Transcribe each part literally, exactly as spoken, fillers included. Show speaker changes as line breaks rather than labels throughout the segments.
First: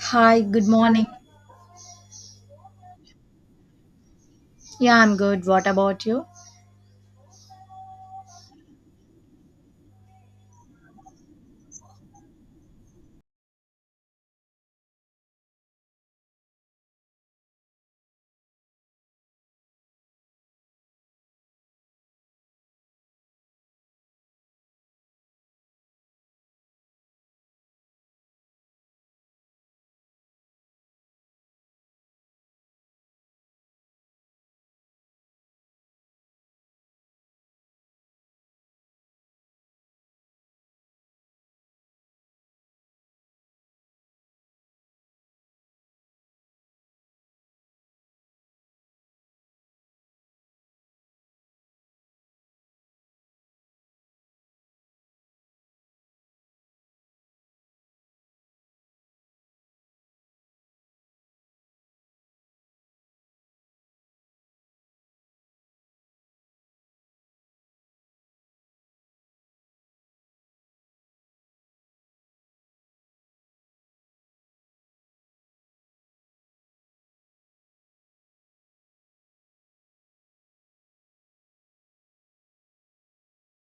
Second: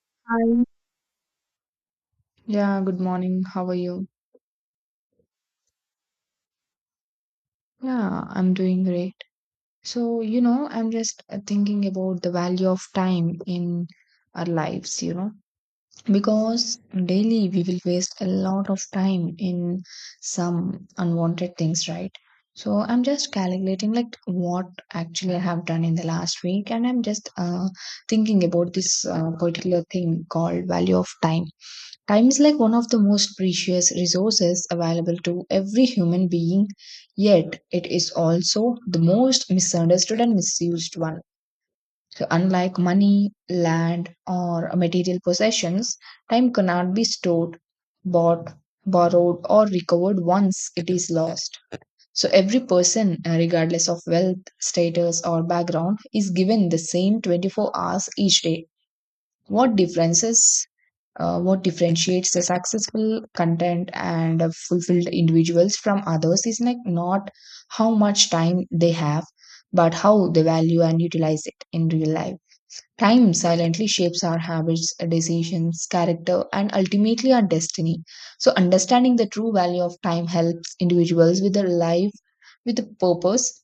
Hi,
Hi.
good morning.
Yeah, good morning. How are you?
Yeah, I'm good. What about you?
Yeah, I'm doing great. So, you know, I'm just uh, thinking about the value of time in our lives, you know, because daily we will waste a lot of time in some unwanted things, right? So, I'm just calculating like what actually I have done in the last week, and I'm just uh, thinking about this uh, particular thing called value of time. Time is like one of the most precious resources available to every human being, yet it is also the most misunderstood and misused one. So, unlike money, land, or material possessions, time cannot be stored, bought, borrowed, or recovered once it is lost. So, every person, uh, regardless of wealth, status, or background, is given the same twenty-four hours each day. What differences uh, what differentiates the successful content and uh, fulfilled individuals from others is like not how much time they have but how they value and utilize it in real life. Time silently shapes our habits, decisions, character, and ultimately our destiny. So understanding the true value of time helps individuals with their life with a purpose,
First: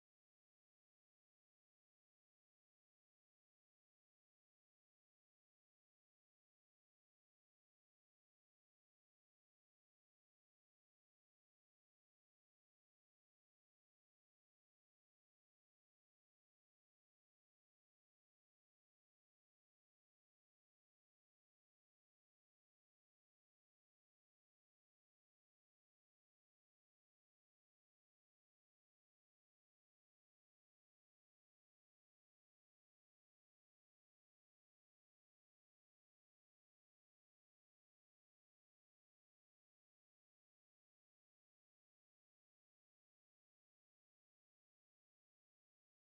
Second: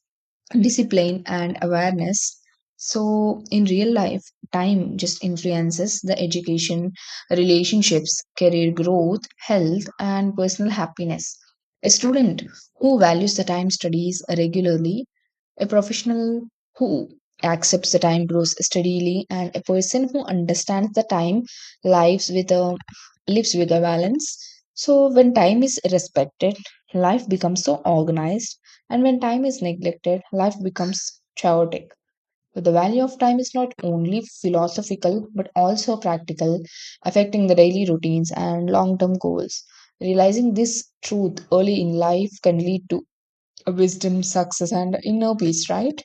discipline, and awareness. So in real life, time just influences the education, relationships, career growth, health, and personal happiness. A student who values the time studies regularly. A professional who accepts the time grows steadily, and a person who understands the time lives with a lives with a balance. So when time is respected, life becomes so organized, and when time is neglected, life becomes chaotic. So the value of time is not only philosophical but also practical, affecting the daily routines and long-term goals. Realizing this truth early in life can lead to wisdom, success, and inner peace, right?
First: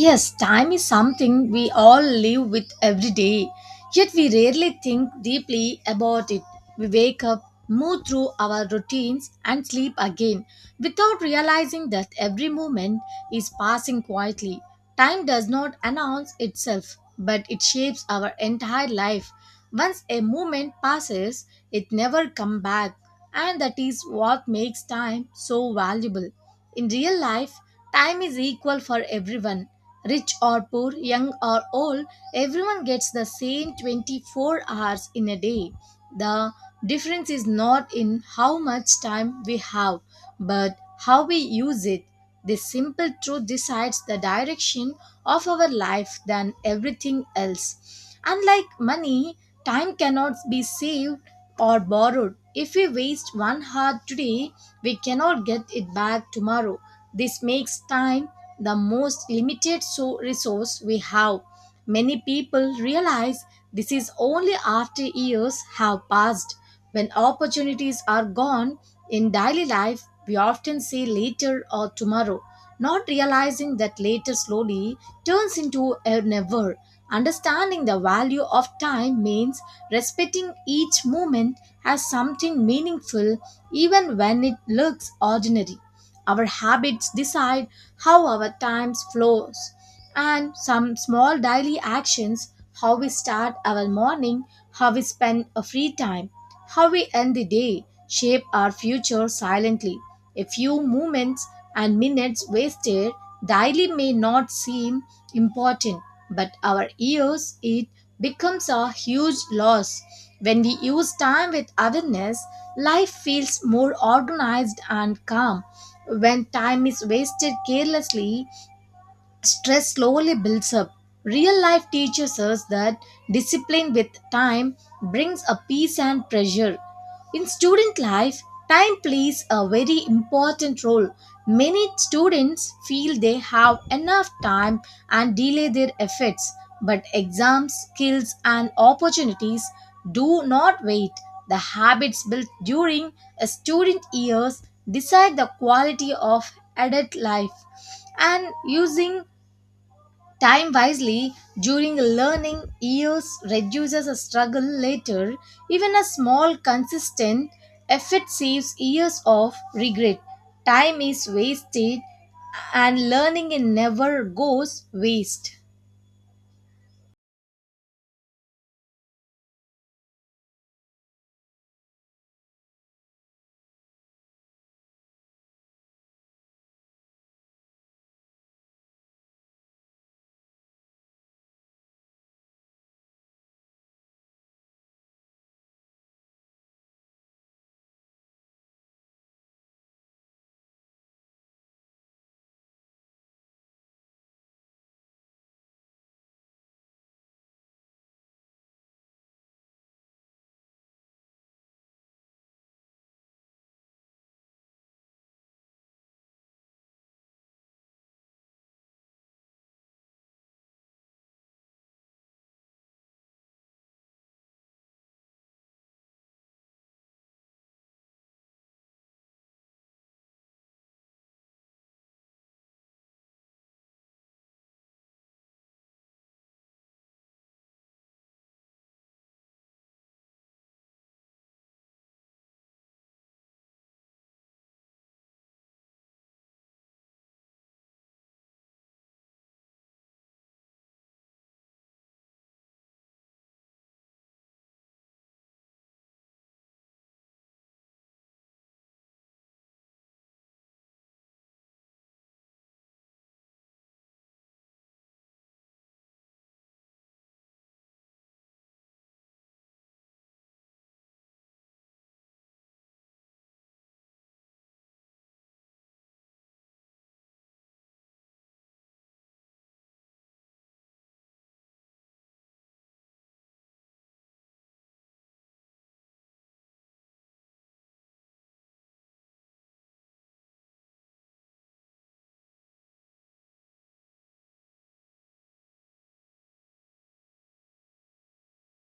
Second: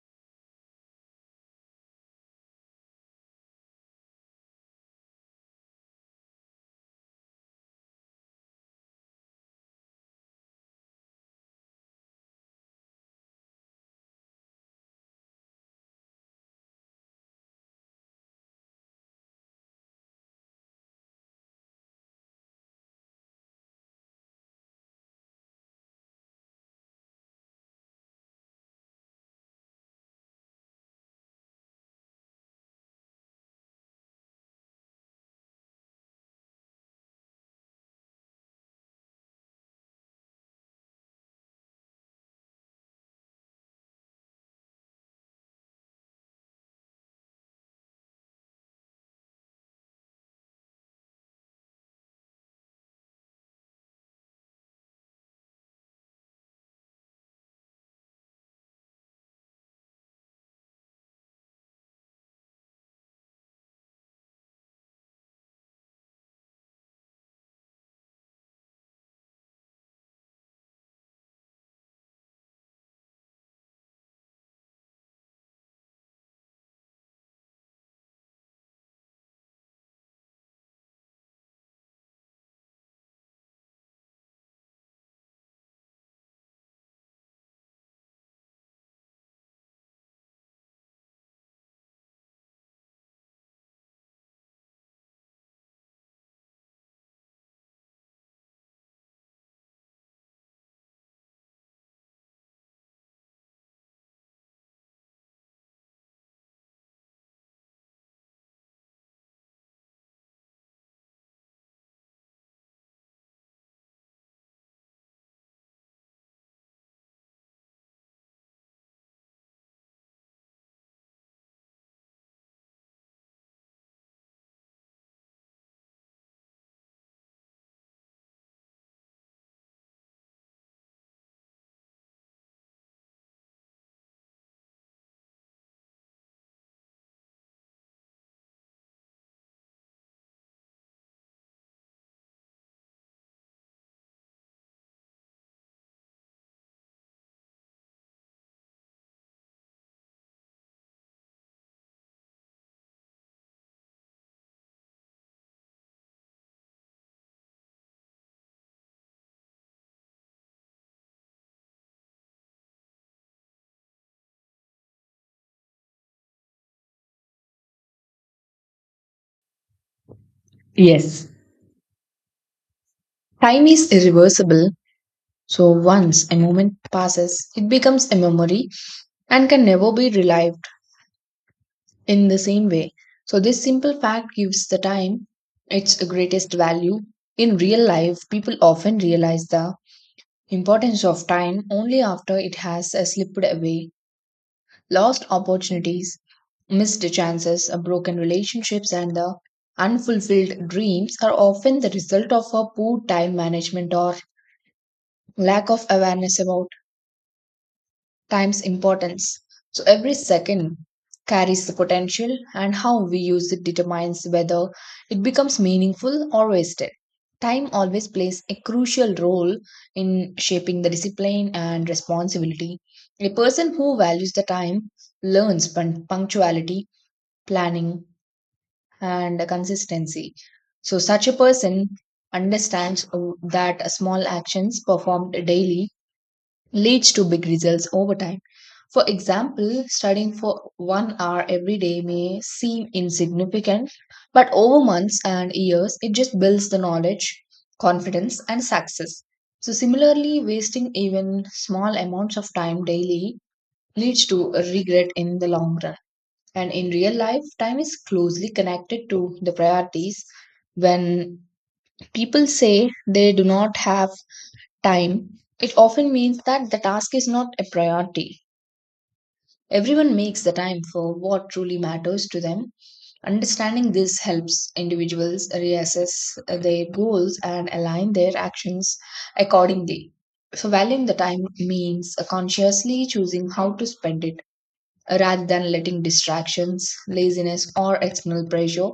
Yes, time is something we all live with every day, yet we rarely think deeply about it. We wake up, move through our routines, and sleep again without realizing that every moment is passing quietly. Time does not announce itself, but it shapes our entire life. Once a moment passes, it never comes back, and that is what makes time so valuable. In real life, time is equal for everyone. Rich or poor, young or old, everyone gets the same twenty-four hours in a day. The difference is not in how much time we have, but how we use it. This simple truth decides the direction of our life than everything else. Unlike money, time cannot be saved or borrowed. If we waste one hour today, we cannot get it back tomorrow. This makes time the most limited so- resource we have. Many people realize this is only after years have passed. When opportunities are gone in daily life, we often say later or tomorrow, not realizing that later slowly turns into a never. Understanding the value of time means respecting each moment as something meaningful, even when it looks ordinary. Our habits decide how our time flows, and some small daily actions, how we start our morning, how we spend our free time, how we end the day, shape our future silently. A few moments and minutes wasted daily may not seem important, but our ears, it becomes a huge loss. When we use time with awareness, life feels more organized and calm. When time is wasted carelessly, stress slowly builds up. Real life teaches us that discipline with time brings a peace and pressure. In student life, time plays a very important role. Many students feel they have enough time and delay their efforts, but exams, skills, and opportunities do not wait. The habits built during a student years decide the quality of adult life, and using time wisely during learning years reduces a struggle later. Even a small, consistent effort saves years of regret. Time is wasted, and learning it never goes waste.
Yes. Time is irreversible. So once a moment passes, it becomes a memory and can never be relived in the same way. So this simple fact gives the time its greatest value. In real life, people often realize the importance of time only after it has uh, slipped away. Lost opportunities, missed chances, uh, broken relationships, and the unfulfilled dreams are often the result of a poor time management or lack of awareness about time's importance. So every second carries the potential, and how we use it determines whether it becomes meaningful or wasted. Time always plays a crucial role in shaping the discipline and responsibility. A person who values the time learns pun- punctuality, planning, and consistency. So, such a person understands uh, that small actions performed daily leads to big results over time. For example, studying for one hour every day may seem insignificant, but over months and years, it just builds the knowledge, confidence, and success. So, similarly, wasting even small amounts of time daily leads to a regret in the long run. And in real life, time is closely connected to the priorities. When people say they do not have time, it often means that the task is not a priority. Everyone makes the time for what truly matters to them. Understanding this helps individuals reassess their goals and align their actions accordingly. So, valuing the time means consciously choosing how to spend it rather than letting distractions, laziness, or external pressure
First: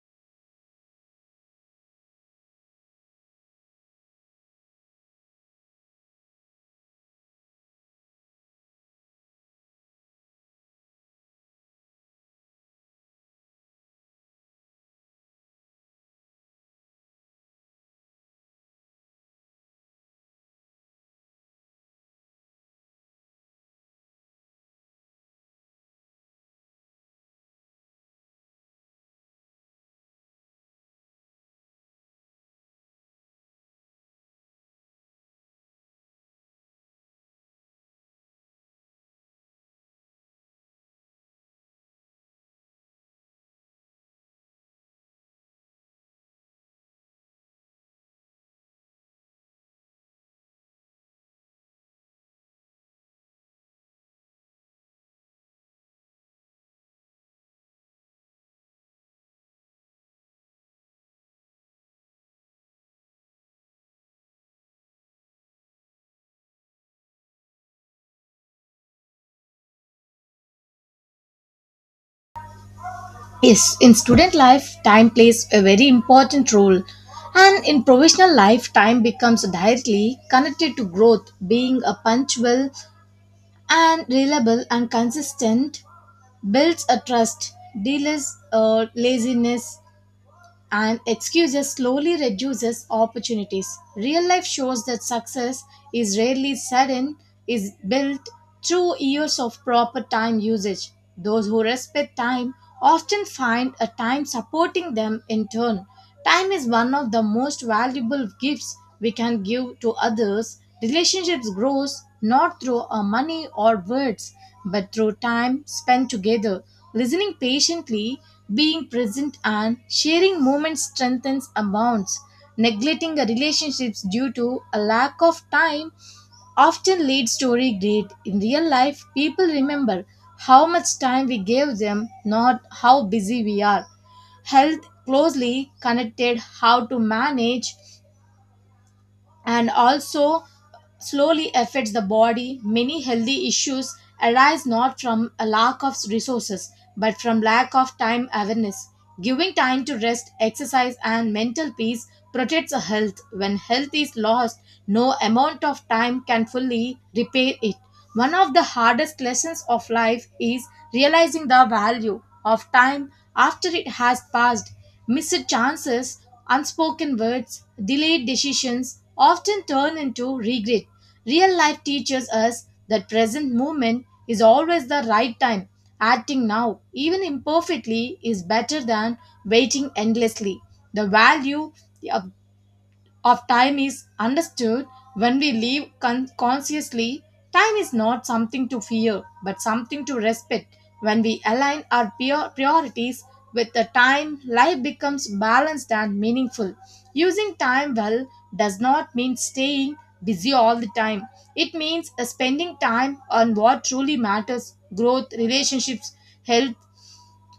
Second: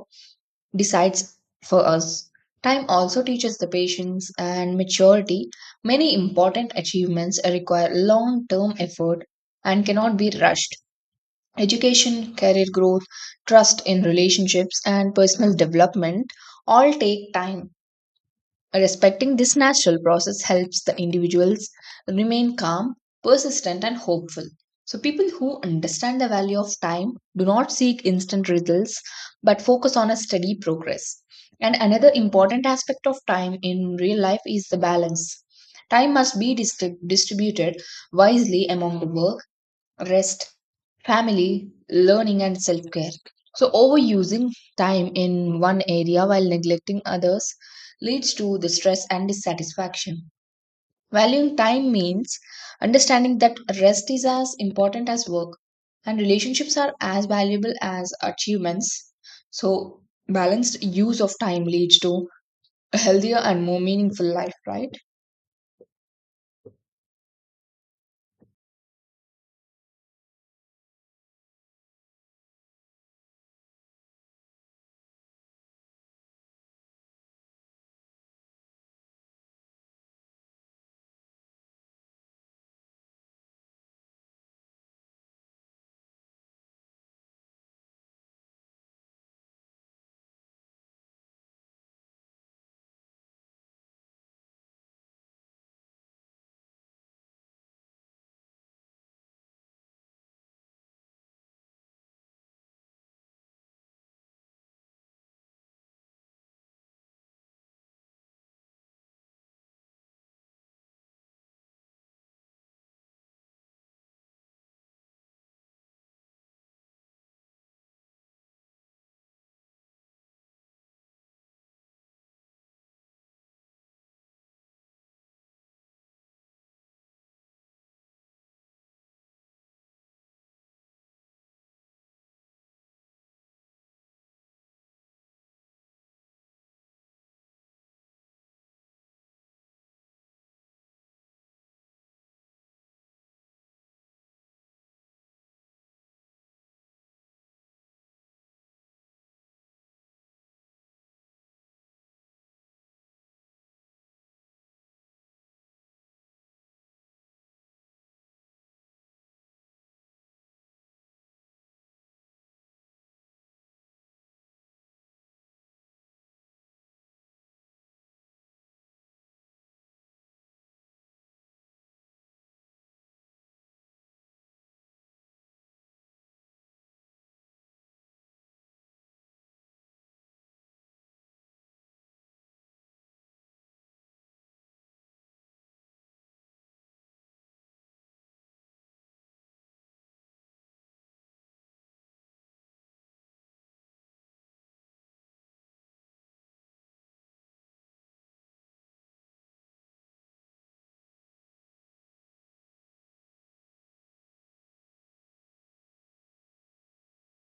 decides for us. Time also teaches the patience and maturity. Many important achievements require long term effort and cannot be rushed. Education, career growth, trust in relationships, and personal development all take time. Respecting this natural process helps the individuals remain calm, persistent, and hopeful. So, people who understand the value of time do not seek instant results but focus on a steady progress. And another important aspect of time in real life is the balance. Time must be distri- distributed wisely among the work, rest, family, learning, and self care. So, overusing time in one area while neglecting others leads to the stress and dissatisfaction. Valuing time means understanding that rest is as important as work and relationships are as valuable as achievements. So, balanced use of time leads to a healthier and more meaningful life, right?
Yes, in student life, time plays a very important role. And in professional life, time becomes directly connected to growth. Being a punctual and reliable and consistent builds a trust, deals uh, laziness, and excuses slowly reduces opportunities. Real life shows that success is rarely sudden, is built through years of proper time usage. Those who respect time often find a time supporting them in turn. Time is one of the most valuable gifts we can give to others. Relationships grows not through our money or words, but through time spent together. Listening patiently, being present and sharing moments strengthens a bonds. Neglecting a relationships due to a lack of time often leads to regret. In real life, people remember how much time we gave them, not how busy we are. Health closely connected how to manage, and also slowly affects the body. Many healthy issues arise not from a lack of resources but from lack of time awareness. Giving time to rest, exercise and mental peace protects a health. When health is lost, no amount of time can fully repair it. One of the hardest lessons of life is realizing the value of time after it has passed. Missed chances, unspoken words, delayed decisions often turn into regret. Real life teaches us that present moment is always the right time. Acting now, even imperfectly, is better than waiting endlessly. The value of time is understood when we live con- consciously. Time is not something to fear, but something to respect. When we align our prior- priorities with the time, life becomes balanced and meaningful. Using time well does not mean staying busy all the time. It means uh, spending time on what truly matters, growth, relationships, health,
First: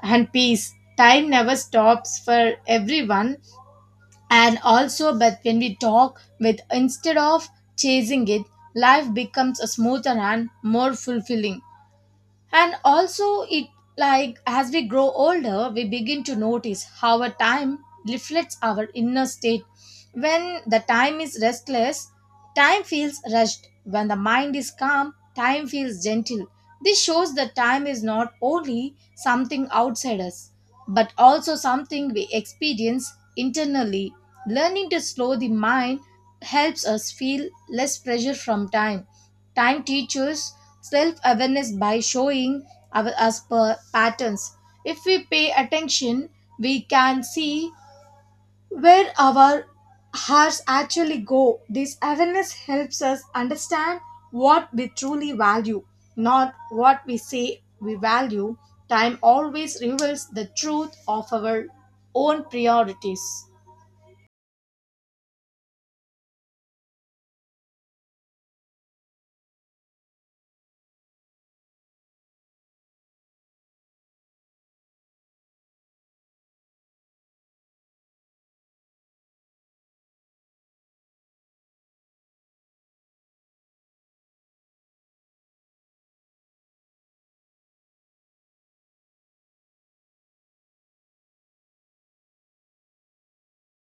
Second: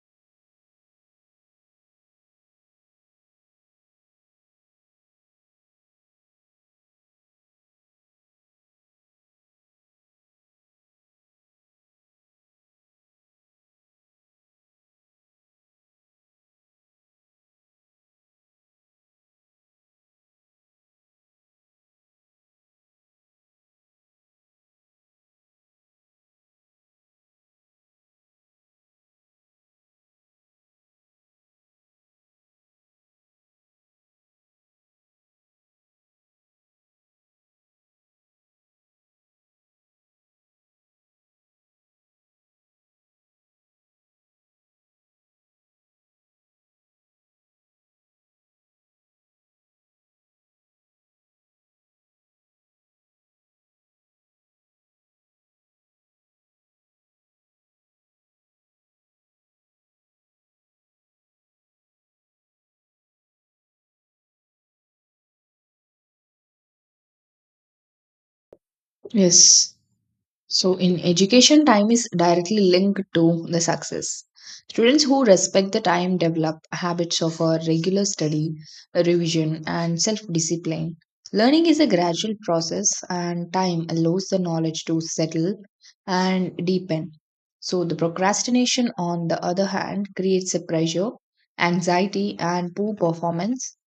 and peace. Time never stops for everyone, and also but when we talk with instead of chasing it, life becomes a smoother and more fulfilling. And also it, like, as we grow older we begin to notice how a time reflects our inner state. When the time is restless, time feels rushed. When the mind is calm, time feels gentle. This shows that time is not only something outside us, but also something we experience internally. Learning to slow the mind helps us feel less pressure from time. Time teaches self awareness by showing our, us per patterns. If we pay attention, we can see where our hearts actually go. This awareness helps us understand what we truly value, not what we say we value. Time always reveals the truth of our own priorities.
Yes. So, in education, time is directly linked to the success. Students who respect the time develop habits of a regular study, revision, and self discipline. Learning is a gradual process, and time allows the knowledge to settle and deepen. So, the procrastination, on the other hand, creates a pressure, anxiety, and poor performance.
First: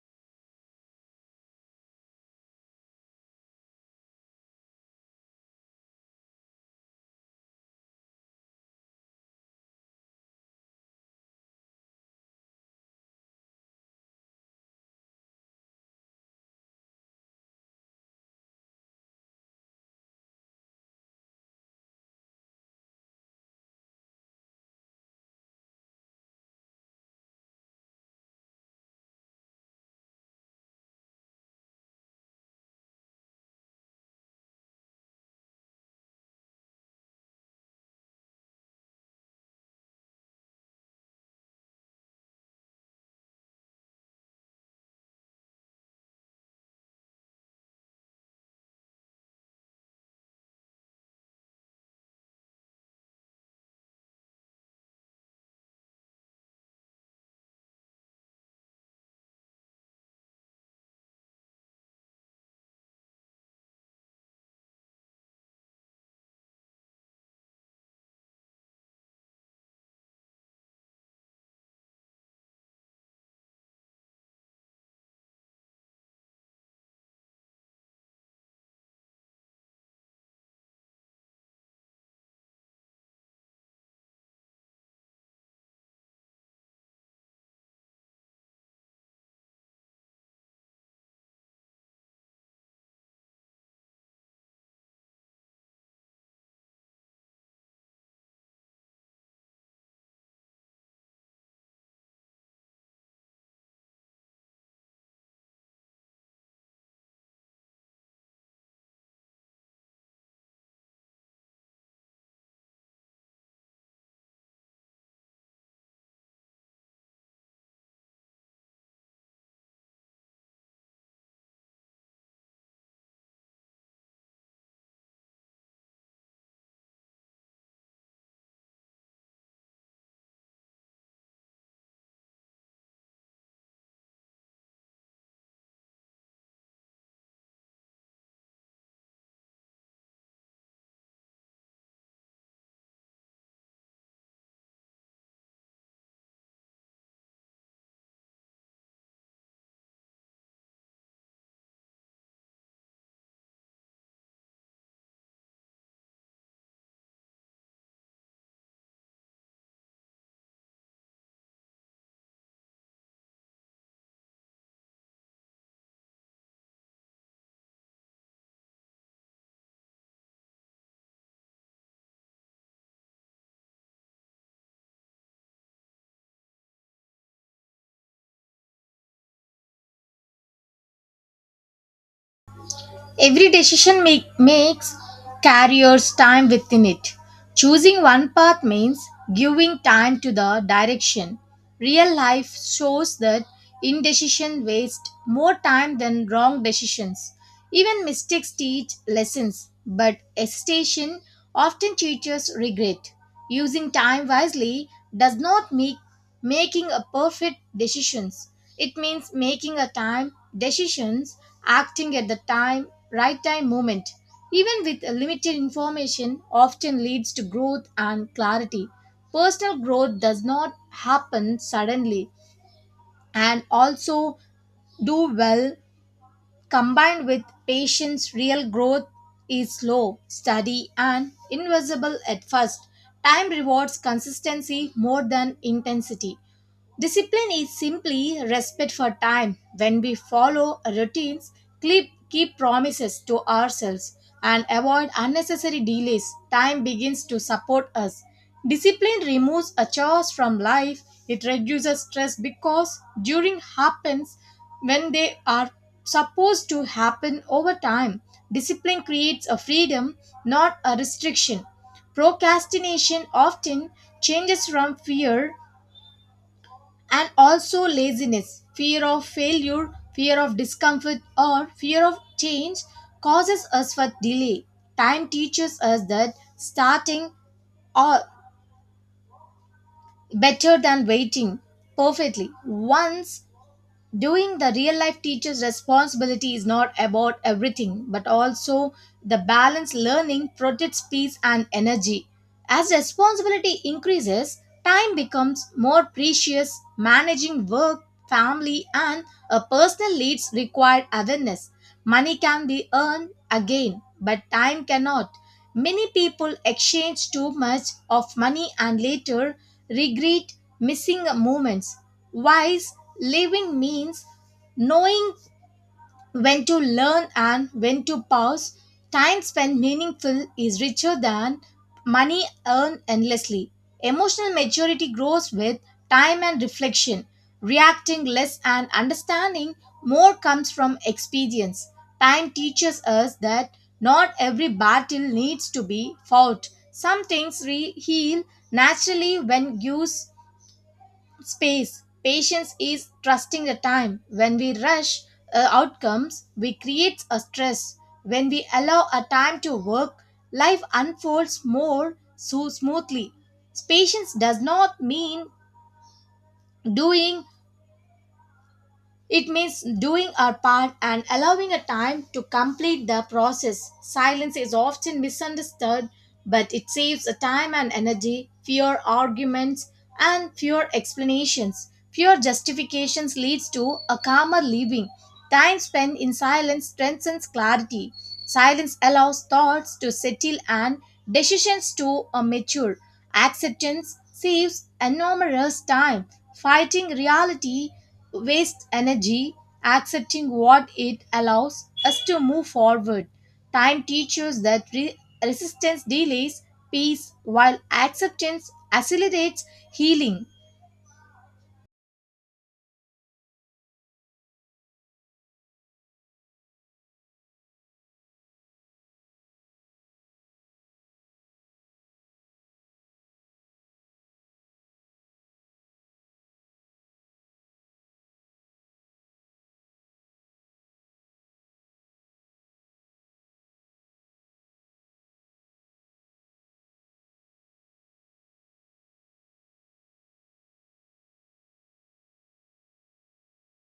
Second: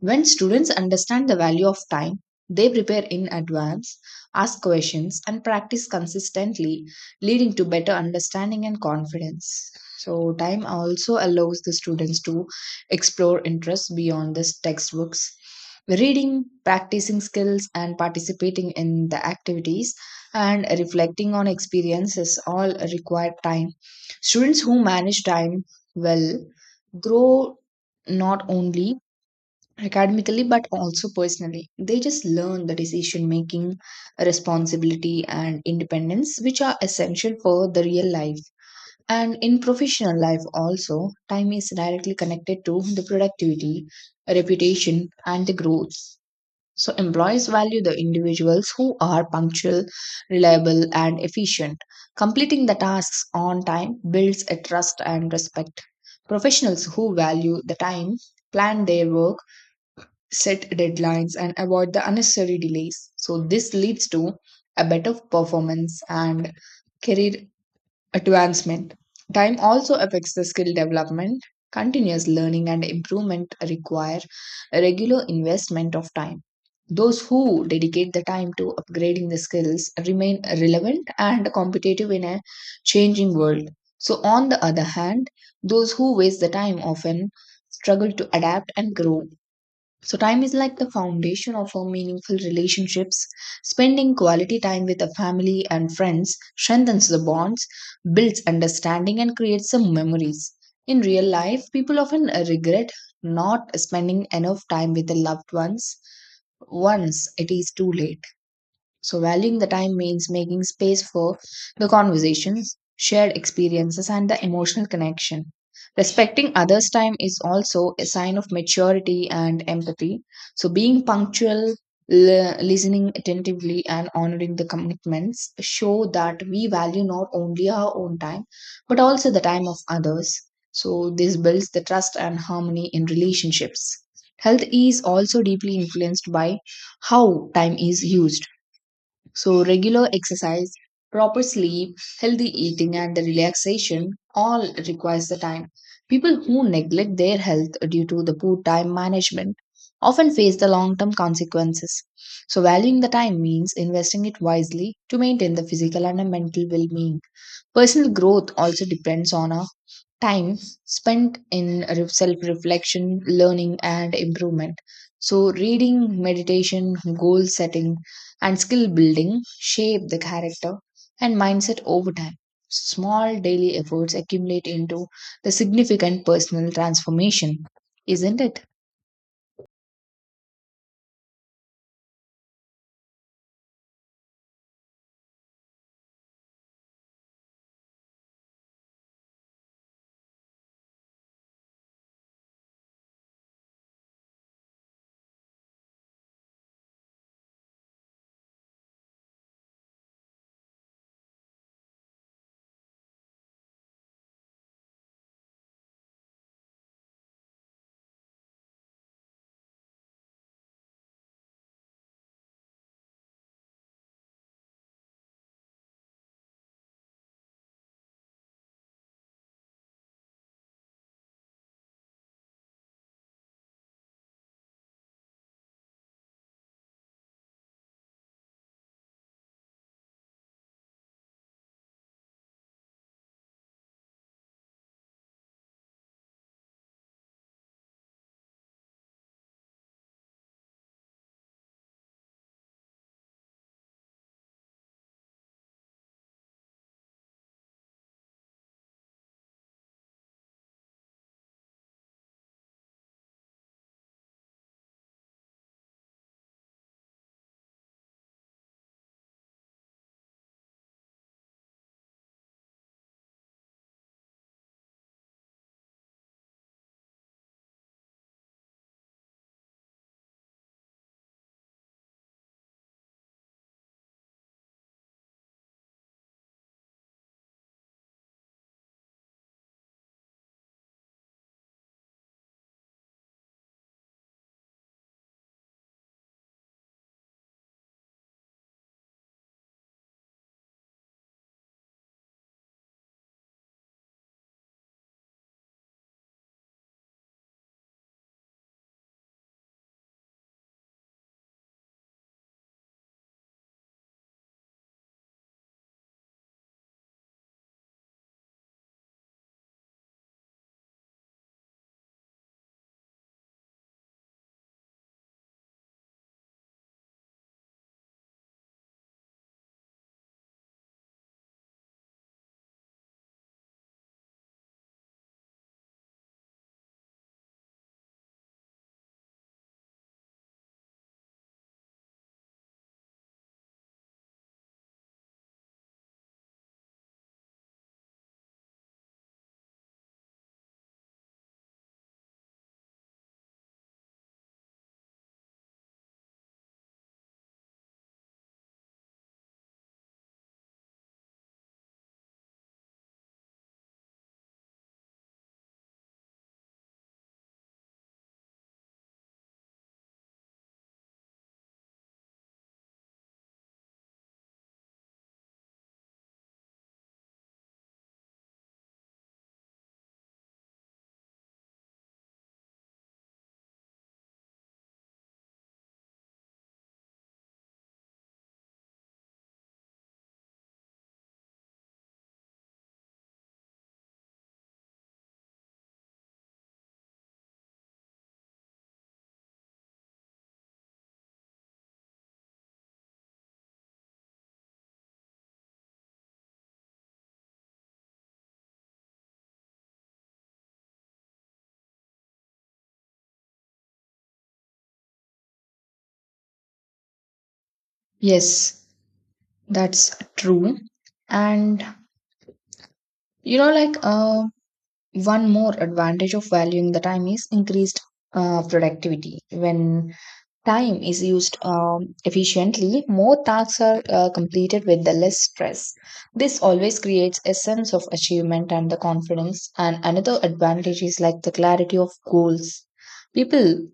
When students understand the value of time, they prepare in advance, ask questions, and practice consistently, leading to better understanding and confidence. So, time also allows the students to explore interests beyond the textbooks. Reading, practicing skills, and participating in the activities and reflecting on experiences all require time. Students who manage time well grow not only academically but also personally. They just learn the decision making, responsibility, and independence, which are essential for the real life. And in professional life, also, time is directly connected to the productivity, reputation, and the growth. So, employees value the individuals who are punctual, reliable, and efficient. Completing the tasks on time builds a trust and respect. Professionals who value the time plan their work, set deadlines, and avoid the unnecessary delays. So, this leads to a better performance and career advancement. Time also affects the skill development. Continuous learning and improvement require a regular investment of time. Those who dedicate the time to upgrading the skills remain relevant and competitive in a changing world. So, on the other hand, those who waste the time often struggle to adapt and grow. So, time is like the foundation of our meaningful relationships. Spending quality time with a family and friends strengthens the bonds, builds understanding, and creates some memories. In real life, people often uh, regret not spending enough time with their loved ones once it is too late. So, valuing the time means making space for the conversations, shared experiences, and the emotional connection. Respecting others' time is also a sign of maturity and empathy. So, being punctual, l- listening attentively, and honoring the commitments show that we value not only our own time but also the time of others. So, this builds the trust and harmony in relationships. Health is also deeply influenced by how time is used. So, regular exercise, proper sleep, healthy eating, and the relaxation all requires the time. People who neglect their health due to the poor time management often face the long term consequences. So, valuing the time means investing it wisely to maintain the physical and the mental well being. Personal growth also depends on a time spent in self reflection, learning, and improvement. So, reading, meditation, goal setting, and skill building shape the character and mindset over time. Small daily efforts accumulate into the significant personal transformation, isn't it?
Every decision make, makes carriers time within it. Choosing one path means giving time to the direction. Real life shows that indecision wastes more time than wrong decisions. Even mistakes teach lessons, but hesitation often teaches regret. Using time wisely does not make making a perfect decisions. It means making a time decisions, acting at the time, right time moment, even with limited information often leads to growth and clarity. Personal growth does not happen suddenly, and also do well combined with patience. Real growth is slow, steady and invisible at first. Time rewards consistency more than intensity. Discipline is simply respect for time. When we follow routines, keep, keep promises to ourselves, and avoid unnecessary delays, time begins to support us. Discipline removes a chores from life. It reduces stress because during happens when they are supposed to happen over time. Discipline creates a freedom, not a restriction. Procrastination often changes from fear, and also laziness, fear of failure, fear of discomfort, or fear of change causes us for delay. Time teaches us that starting or better than waiting perfectly. Once doing the real life teacher's responsibility is not about everything but also the balanced learning protects peace and energy. As responsibility increases, time becomes more precious. Managing work, family and a personal needs require awareness. Money can be earned again, but time cannot. Many people exchange too much of money and later regret missing moments. Wise living means knowing when to learn and when to pause. Time spent meaningful is richer than money earned endlessly. Emotional maturity grows with time and reflection. Reacting less and understanding more comes from experience. Time teaches us that not every battle needs to be fought. Some things re- heal naturally when used space. Patience is trusting the time. When we rush uh, outcomes, we create a stress. When we allow a time to work, life unfolds more so smoothly. Patience does not mean doing. It means doing our part and allowing a time to complete the process. Silence is often misunderstood, but it saves a time and energy, fewer arguments, and fewer explanations. Fewer justifications leads to a calmer living. Time spent in silence strengthens clarity. Silence allows thoughts to settle and decisions to uh, mature. Acceptance saves enormous time. Fighting reality waste energy, accepting what it allows us to move forward. Time teaches that re- resistance delays peace while acceptance accelerates healing.
Yes, that's true. And you know, like uh, one more advantage of valuing the time is increased uh, productivity when time is used um, efficiently, more tasks are uh, completed with the less stress. This always creates a sense of achievement and the confidence. And another advantage is like the clarity of goals. People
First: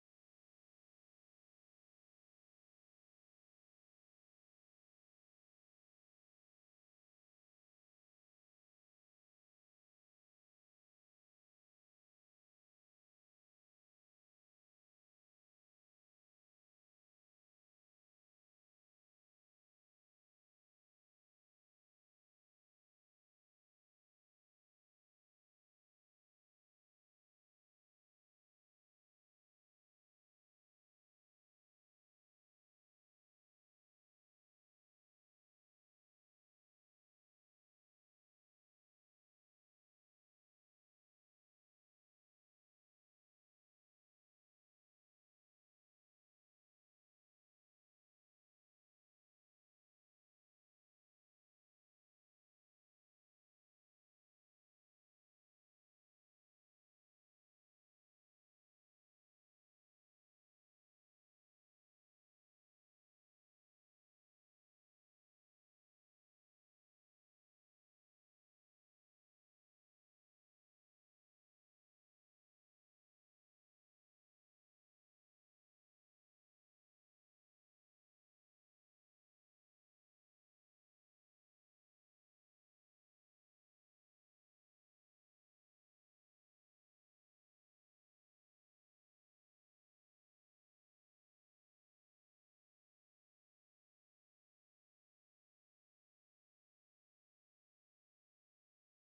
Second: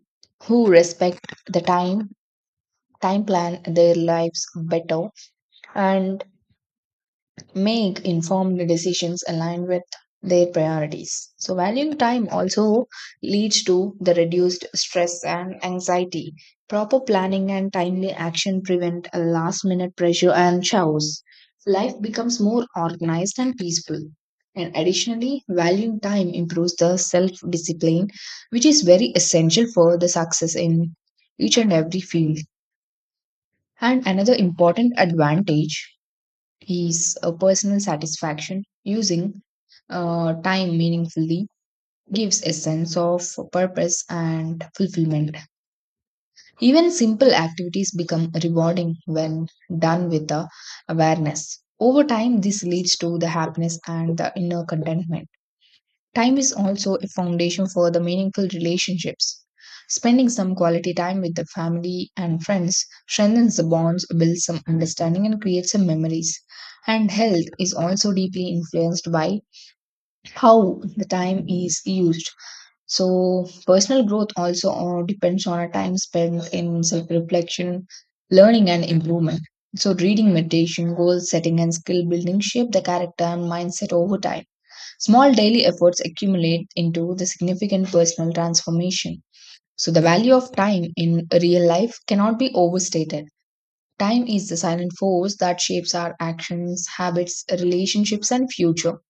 who respect the time time plan their lives better and make informed decisions aligned with their priorities. So, valuing time also leads to the reduced stress and anxiety. Proper planning and timely action prevent a last minute pressure and chaos. Life becomes more organized and peaceful. And additionally, valuing time improves the self discipline, which is very essential for the success in each and every field. And another important advantage his uh, personal satisfaction using uh, time meaningfully gives a sense of purpose and fulfillment. Even simple activities become rewarding when done with the awareness. Over time, this leads to the happiness and the inner contentment. Time is also a foundation for the meaningful relationships. Spending some quality time with the family and friends strengthens the bonds, builds some understanding, and creates some memories. And health is also deeply influenced by how the time is used. So, personal growth also uh, depends on a time spent in self reflection, learning, and improvement. So, reading, meditation, goal setting, and skill building shape the character and mindset over time. Small daily efforts accumulate into the significant personal transformation. So, the value of time in real life cannot be overstated. Time is the silent force that shapes our actions, habits, relationships, and future.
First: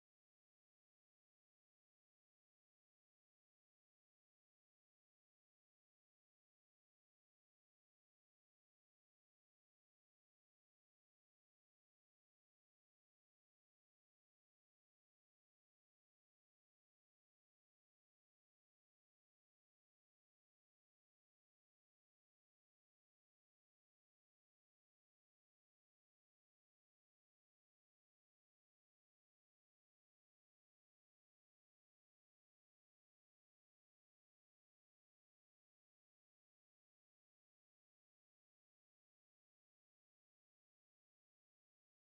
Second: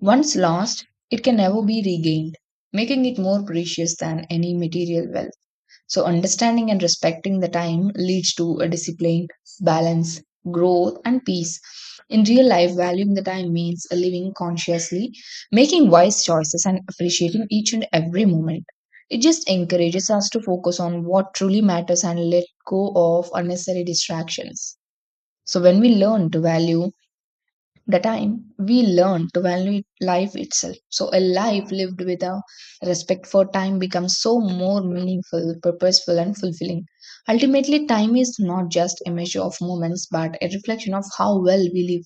Once lost, it can never be regained, making it more precious than any material wealth. So, understanding and respecting the time leads to a discipline, balance, growth, and peace. In real life, valuing the time means living consciously, making wise choices, and appreciating each and every moment. It just encourages us to focus on what truly matters and let go of unnecessary distractions. So, when we learn to value the time, we learn to value life itself. So, a life lived with a respect for time becomes so more meaningful, purposeful, and fulfilling. Ultimately, time is not just a measure of moments, but a reflection of how well we live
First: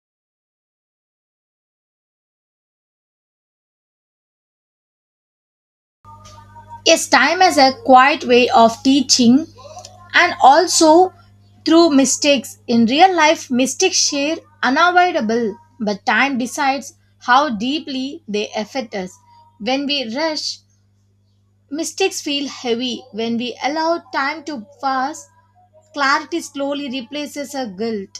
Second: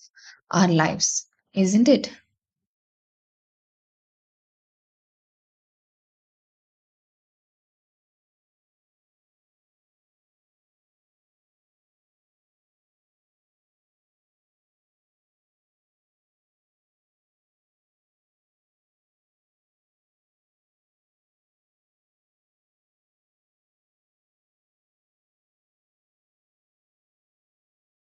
our lives, isn't it?
Yes, time has a quiet way of teaching and also through mistakes. In real life, mistakes share unavoidable, but time decides how deeply they affect us. When we rush, mistakes feel heavy. When we allow time to pass, clarity slowly replaces our guilt.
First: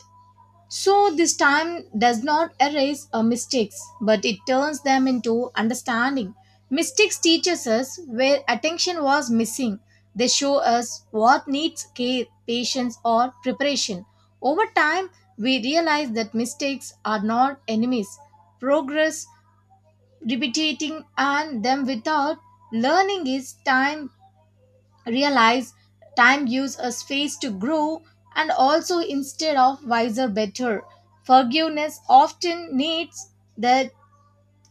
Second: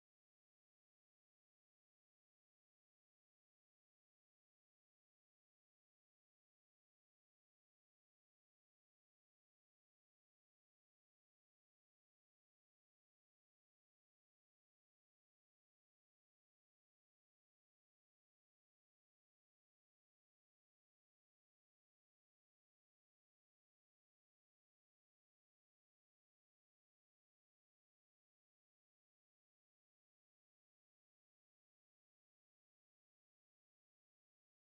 So, this time does not erase our mistakes, but it turns them into understanding. Mistakes teaches us where attention was missing. They show us what needs care, patience, or preparation. Over time, we realize that mistakes are not enemies. Progress, repeating, and them without learning is time realize. Time gives us space to grow, and also instead of wiser better. Forgiveness often needs that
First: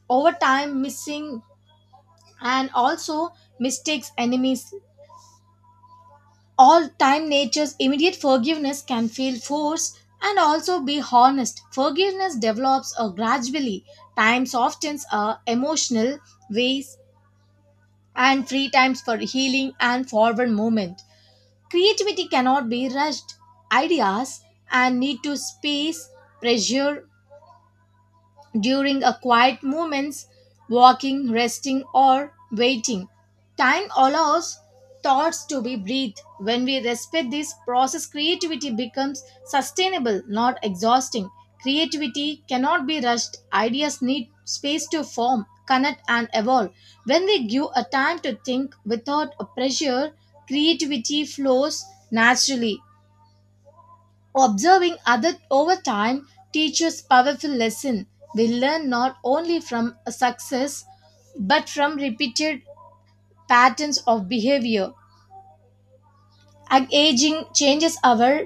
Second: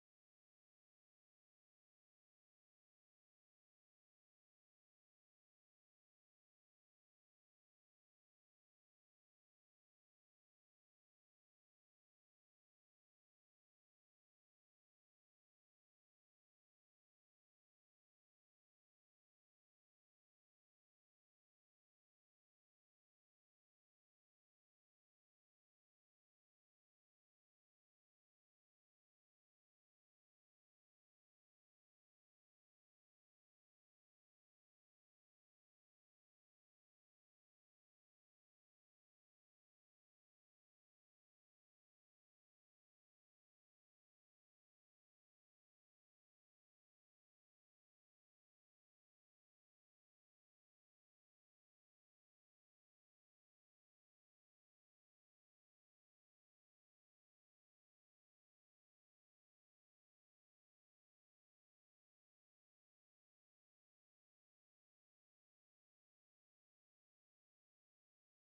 over time missing, and also mistakes enemies all time nature's immediate forgiveness can feel forced, and also be honest forgiveness develops uh, gradually. Time softens our emotional ways and free times for healing and forward movement. Creativity cannot be rushed. Ideas and need to space, pressure, during a quiet moments walking, resting or waiting. Time allows thoughts to be breathed. When we respect this process, creativity becomes sustainable, not exhausting. Creativity cannot be rushed. Ideas need space to form, connect and evolve. When we give a time to think without a pressure, creativity flows naturally. Observing others over time teaches powerful lesson. We learn not only from a success, but from repeated patterns of behavior. Ag- aging changes our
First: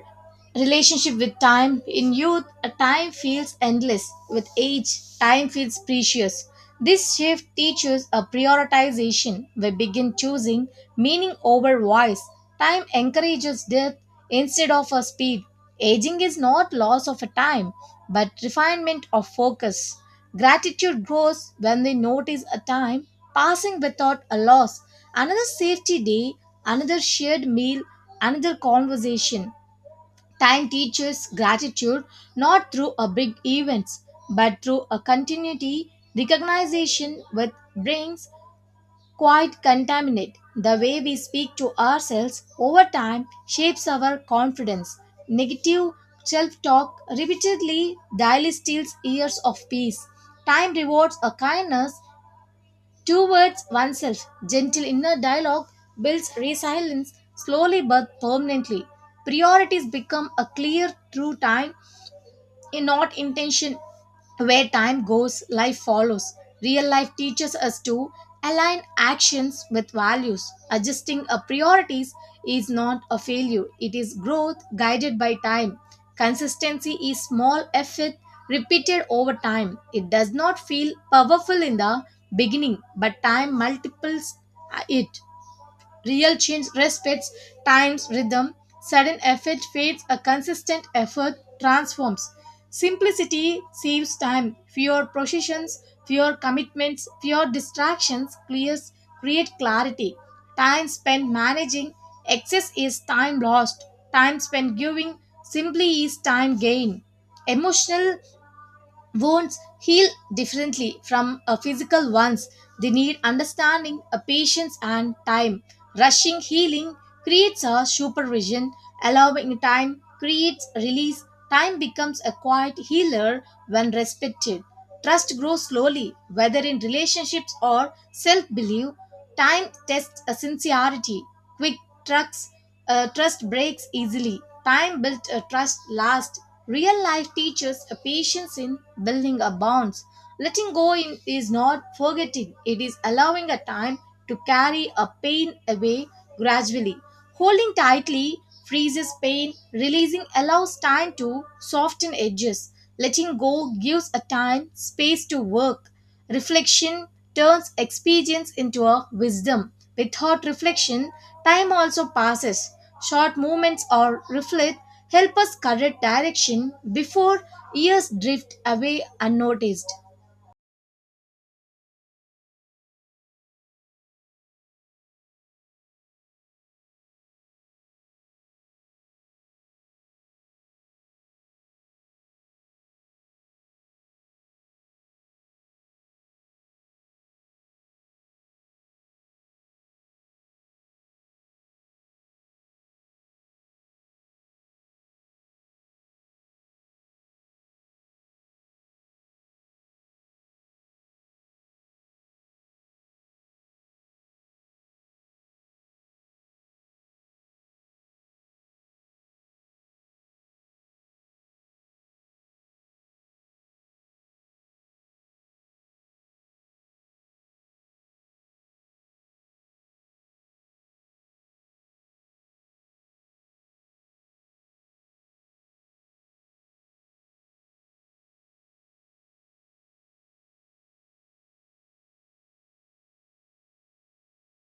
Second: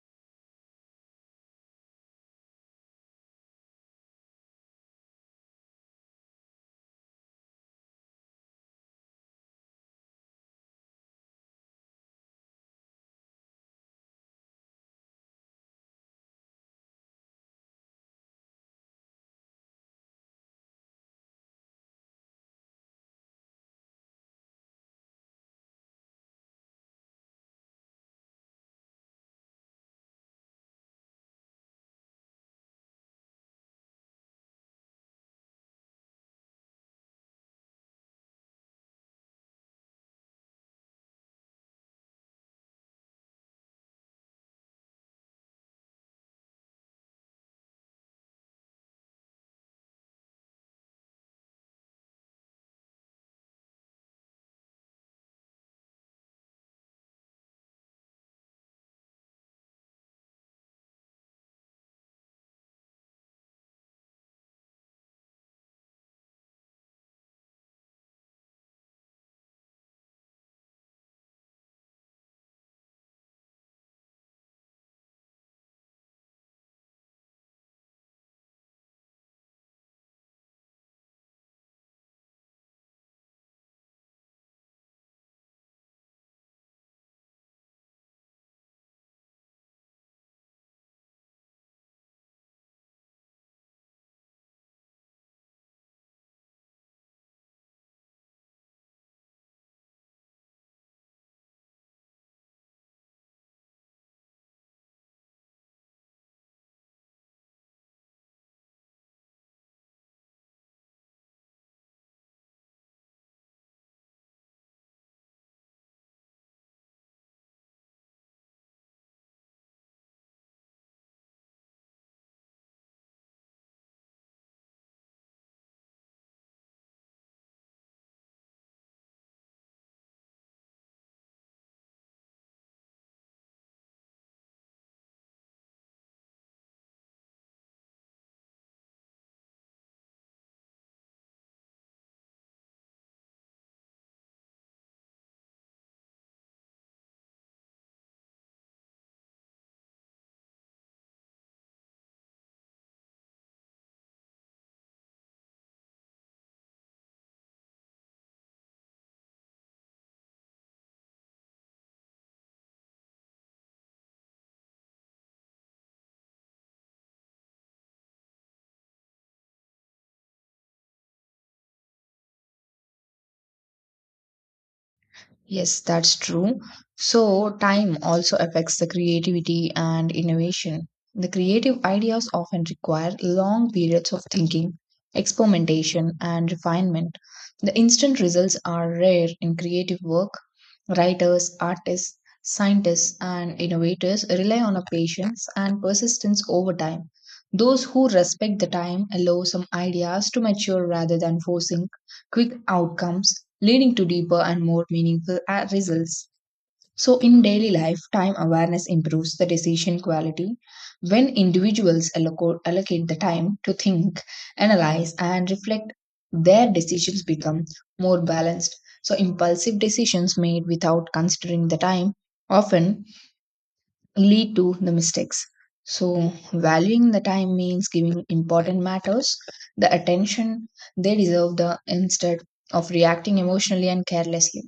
relationship with time. In youth, a time feels endless. With age, time feels precious. This shift teaches a prioritization. We begin choosing meaning over voice. Time encourages depth instead of a speed. Aging is not loss of a time, but refinement of focus. Gratitude grows when we notice a time passing without a loss, another safety day, another shared meal, another conversation. Time teaches gratitude not through a big events but through a continuity. Recognition with brings quite contaminate. The way we speak to ourselves over time shapes our confidence. Negative self-talk repeatedly daily steals years of peace. Time rewards a kindness towards oneself. Gentle inner dialogue builds resilience slowly but permanently. Priorities become a clear through time in not intention. Where time goes, life follows. Real life teaches us to align actions with values. Adjusting our priorities is not a failure, it is growth guided by time. Consistency is small effort repeated over time. It does not feel powerful in the beginning, but time multiplies it. Real change respects time's rhythm. Sudden effect fades, a consistent effort transforms. Simplicity saves time. Fewer processions, fewer commitments, fewer distractions clears, create clarity. Time spent managing excess is time lost. Time spent giving simply is time gain. Emotional wounds heal differently from uh, physical ones. They need understanding, uh, patience, and time. Rushing healing creates a supervision, allowing time creates release. Time becomes a quiet healer when respected. Trust grows slowly, whether in relationships or self belief. Time tests a sincerity. Quick trucks, uh, trust breaks easily. Time built a trust last. Real life teaches a patience in building a bonds. Letting go in is not forgetting, it is allowing a time to carry a pain away gradually. Holding tightly freezes pain, releasing allows time to soften edges. Letting go gives a time space to work. Reflection turns experience into a wisdom. Without reflection, time also passes. Short moments or reflect help us correct direction before years drift away unnoticed.
Yes, that's true. So, time also affects the creativity and innovation. The creative ideas often require long periods of thinking, experimentation, and refinement. The instant results are rare in creative work. Writers, artists, scientists, and innovators rely on a patience and persistence over time. Those who respect the time allow some ideas to mature rather than forcing quick outcomes, leading to deeper and more meaningful uh, results. So, in daily life, time awareness improves the decision quality when individuals alloco- allocate the time to think, analyze, and reflect. Their decisions become more balanced. So, impulsive decisions made without considering the time often lead to the mistakes. So, valuing the time means giving important matters the attention they deserve the instead of reacting emotionally and carelessly.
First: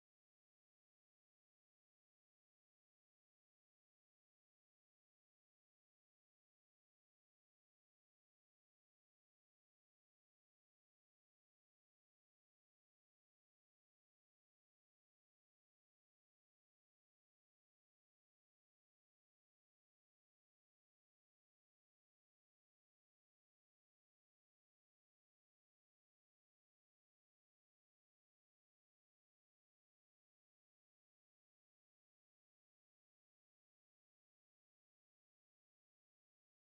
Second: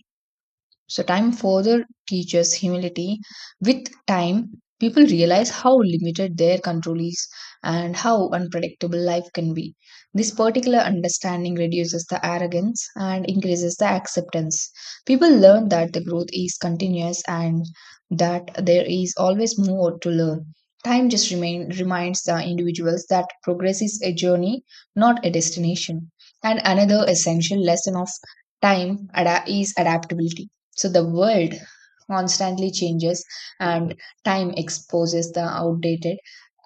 So, time further teaches humility. With time, people realize how limited their control is and how unpredictable life can be. This particular understanding reduces the arrogance and increases the acceptance. People learn that the growth is continuous and that there is always more to learn. Time just remain, reminds the individuals that progress is a journey, not a destination. And another essential lesson of time ada- is adaptability. So the world constantly changes, and time exposes the outdated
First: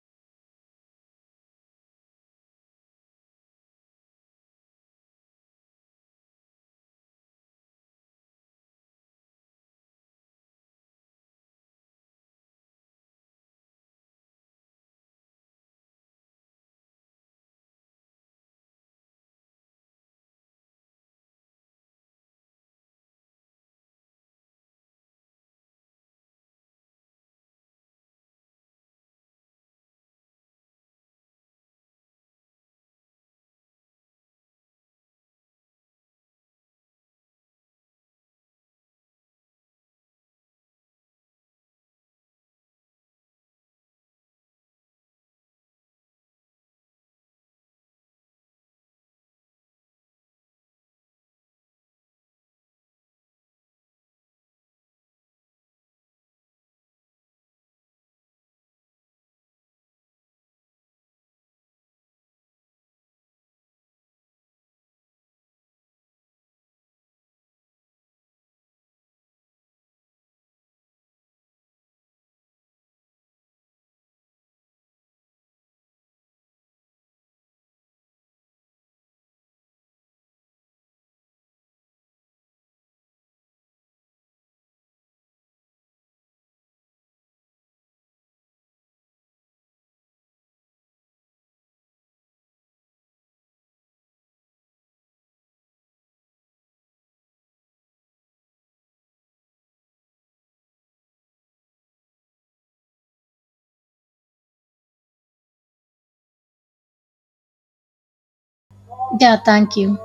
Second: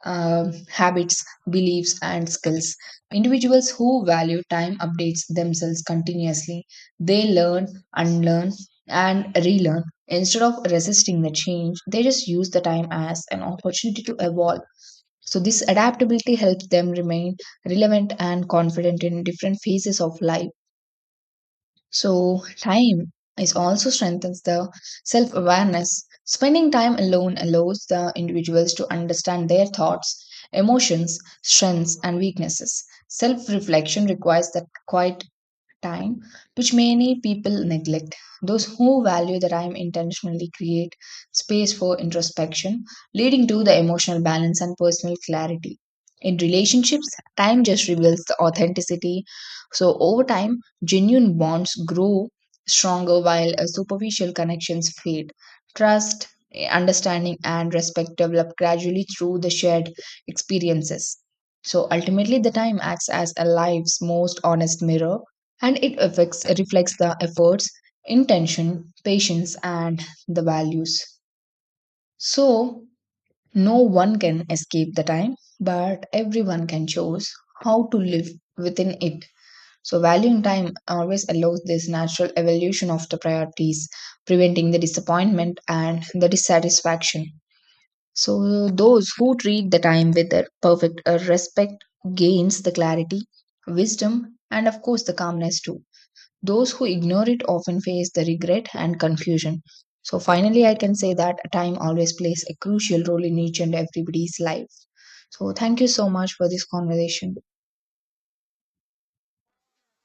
um, habits, beliefs, and skills. Individuals who value time updates themselves continuously. They learn, unlearn, and relearn. Instead of resisting the change, they just use the time as an opportunity to evolve. So, this adaptability helps them remain relevant and confident in different phases of life. So, time is also strengthens the self awareness. Spending time alone allows the individuals to understand their thoughts, emotions, strengths, and weaknesses. Self reflection requires that quiet time, which many people neglect. Those who value the time intentionally create space for introspection, leading to the emotional balance and personal clarity. In relationships, time just reveals the authenticity. So, over time, genuine bonds grow stronger while uh, superficial connections fade. Trust, eh, understanding, and respect develop gradually through the shared experiences. So ultimately, the time acts as a life's most honest mirror, and it affects reflects the efforts, intention, patience, and the values. So no one can escape the time, but everyone can choose how to live within it. So valuing time always allows this natural evolution of the priorities, preventing the disappointment and the dissatisfaction. So those who treat the time with a perfect uh, respect gains the clarity, wisdom, and of course the calmness too. Those who ignore it often face the regret and confusion. So, finally, I can say that time always plays a crucial role in each and everybody's life. So, thank you so much for this conversation.
Yeah, thank you.